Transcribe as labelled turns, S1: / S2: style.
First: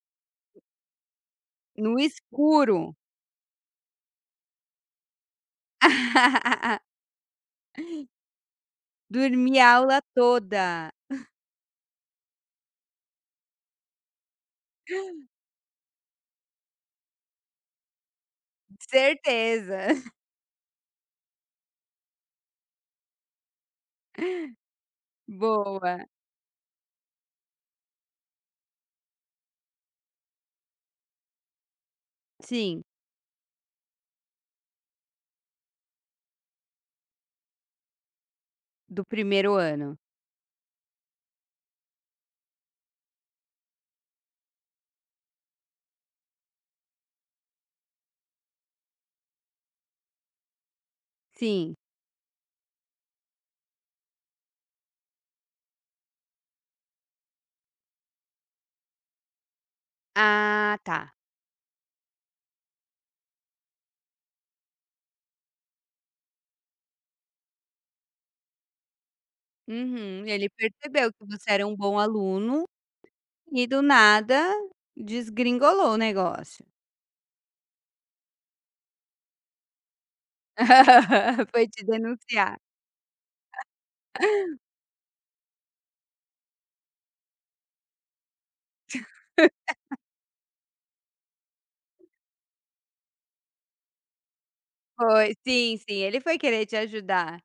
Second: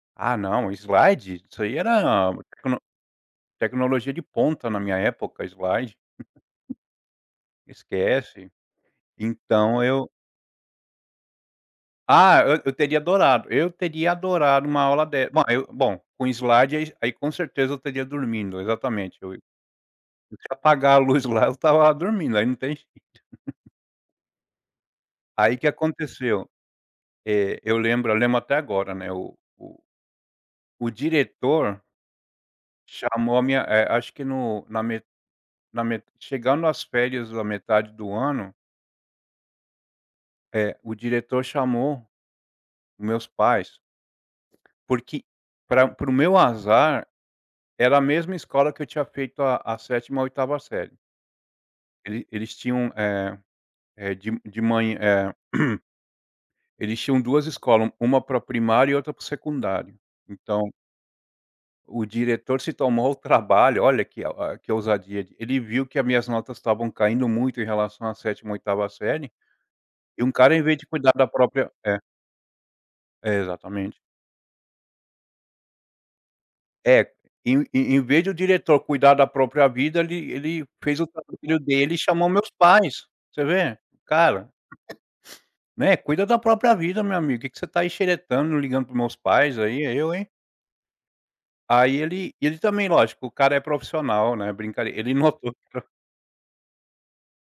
S1: Ah não, slide? Isso aí
S2: No
S1: era, como
S2: escuro.
S1: tecnologia de ponta, na minha época, slide. Esquece.
S2: Dormia a
S1: Então
S2: aula
S1: eu
S2: toda.
S1: Ah, eu eu teria adorado, eu teria adorado uma aula de ma eu bom, com slide, aí aí com certeza eu estaria dormindo, exatamente eu e
S2: Certeza.
S1: deixa eu apagar a luz lá, eu estava dormindo, aí não tem jeito. Aí o que
S2: Boa.
S1: aconteceu, eh, eu lembro eu lembro até agora, né, o o o diretor
S2: Sim.
S1: chamou a minha, eh, acho que no na me na me chegando as férias da metade do ano
S2: Do 1º ano.
S1: é, o diretor chamou meus pais porque pra para o meu azar, era a mesma escola que eu tinha feito a a 7ª, 8ª série.
S2: Sim.
S1: Ele eles tinham, eh eh, de m de mã eh, eles tinham 2 escola, u uma para o primário e outra para o secundário. Então
S2: Ah, tá.
S1: o diretor se tomou ao trabalho olha, que a o que ousadia d ele viu que a minhas notas estavam caindo muito em relação à 7ª, 8ª série, e
S2: Uhum.
S1: um
S2: Ele
S1: cara em vez de
S2: percebeu
S1: cuidar
S2: que
S1: da
S2: você era
S1: própria
S2: um
S1: é.
S2: bom aluno, e do
S1: Exatamente.
S2: nada, desgringolou o negócio.
S1: É, em em em vez do diretor cuidar da própria vida, ele ele fez o [unintelligible] filho
S2: Foi te
S1: dele e chamou meus
S2: denunciar.
S1: pais, você vê, cara, né, "cuida da própria vida meu amigo, que que você tá xeretando, ligando para os meus pais aí, eu hein". Aí ele e ele também, lógico, o cara é profissional, né, brinc ele
S2: Foi,
S1: notou
S2: sim, sim, ele foi querer te ajudar.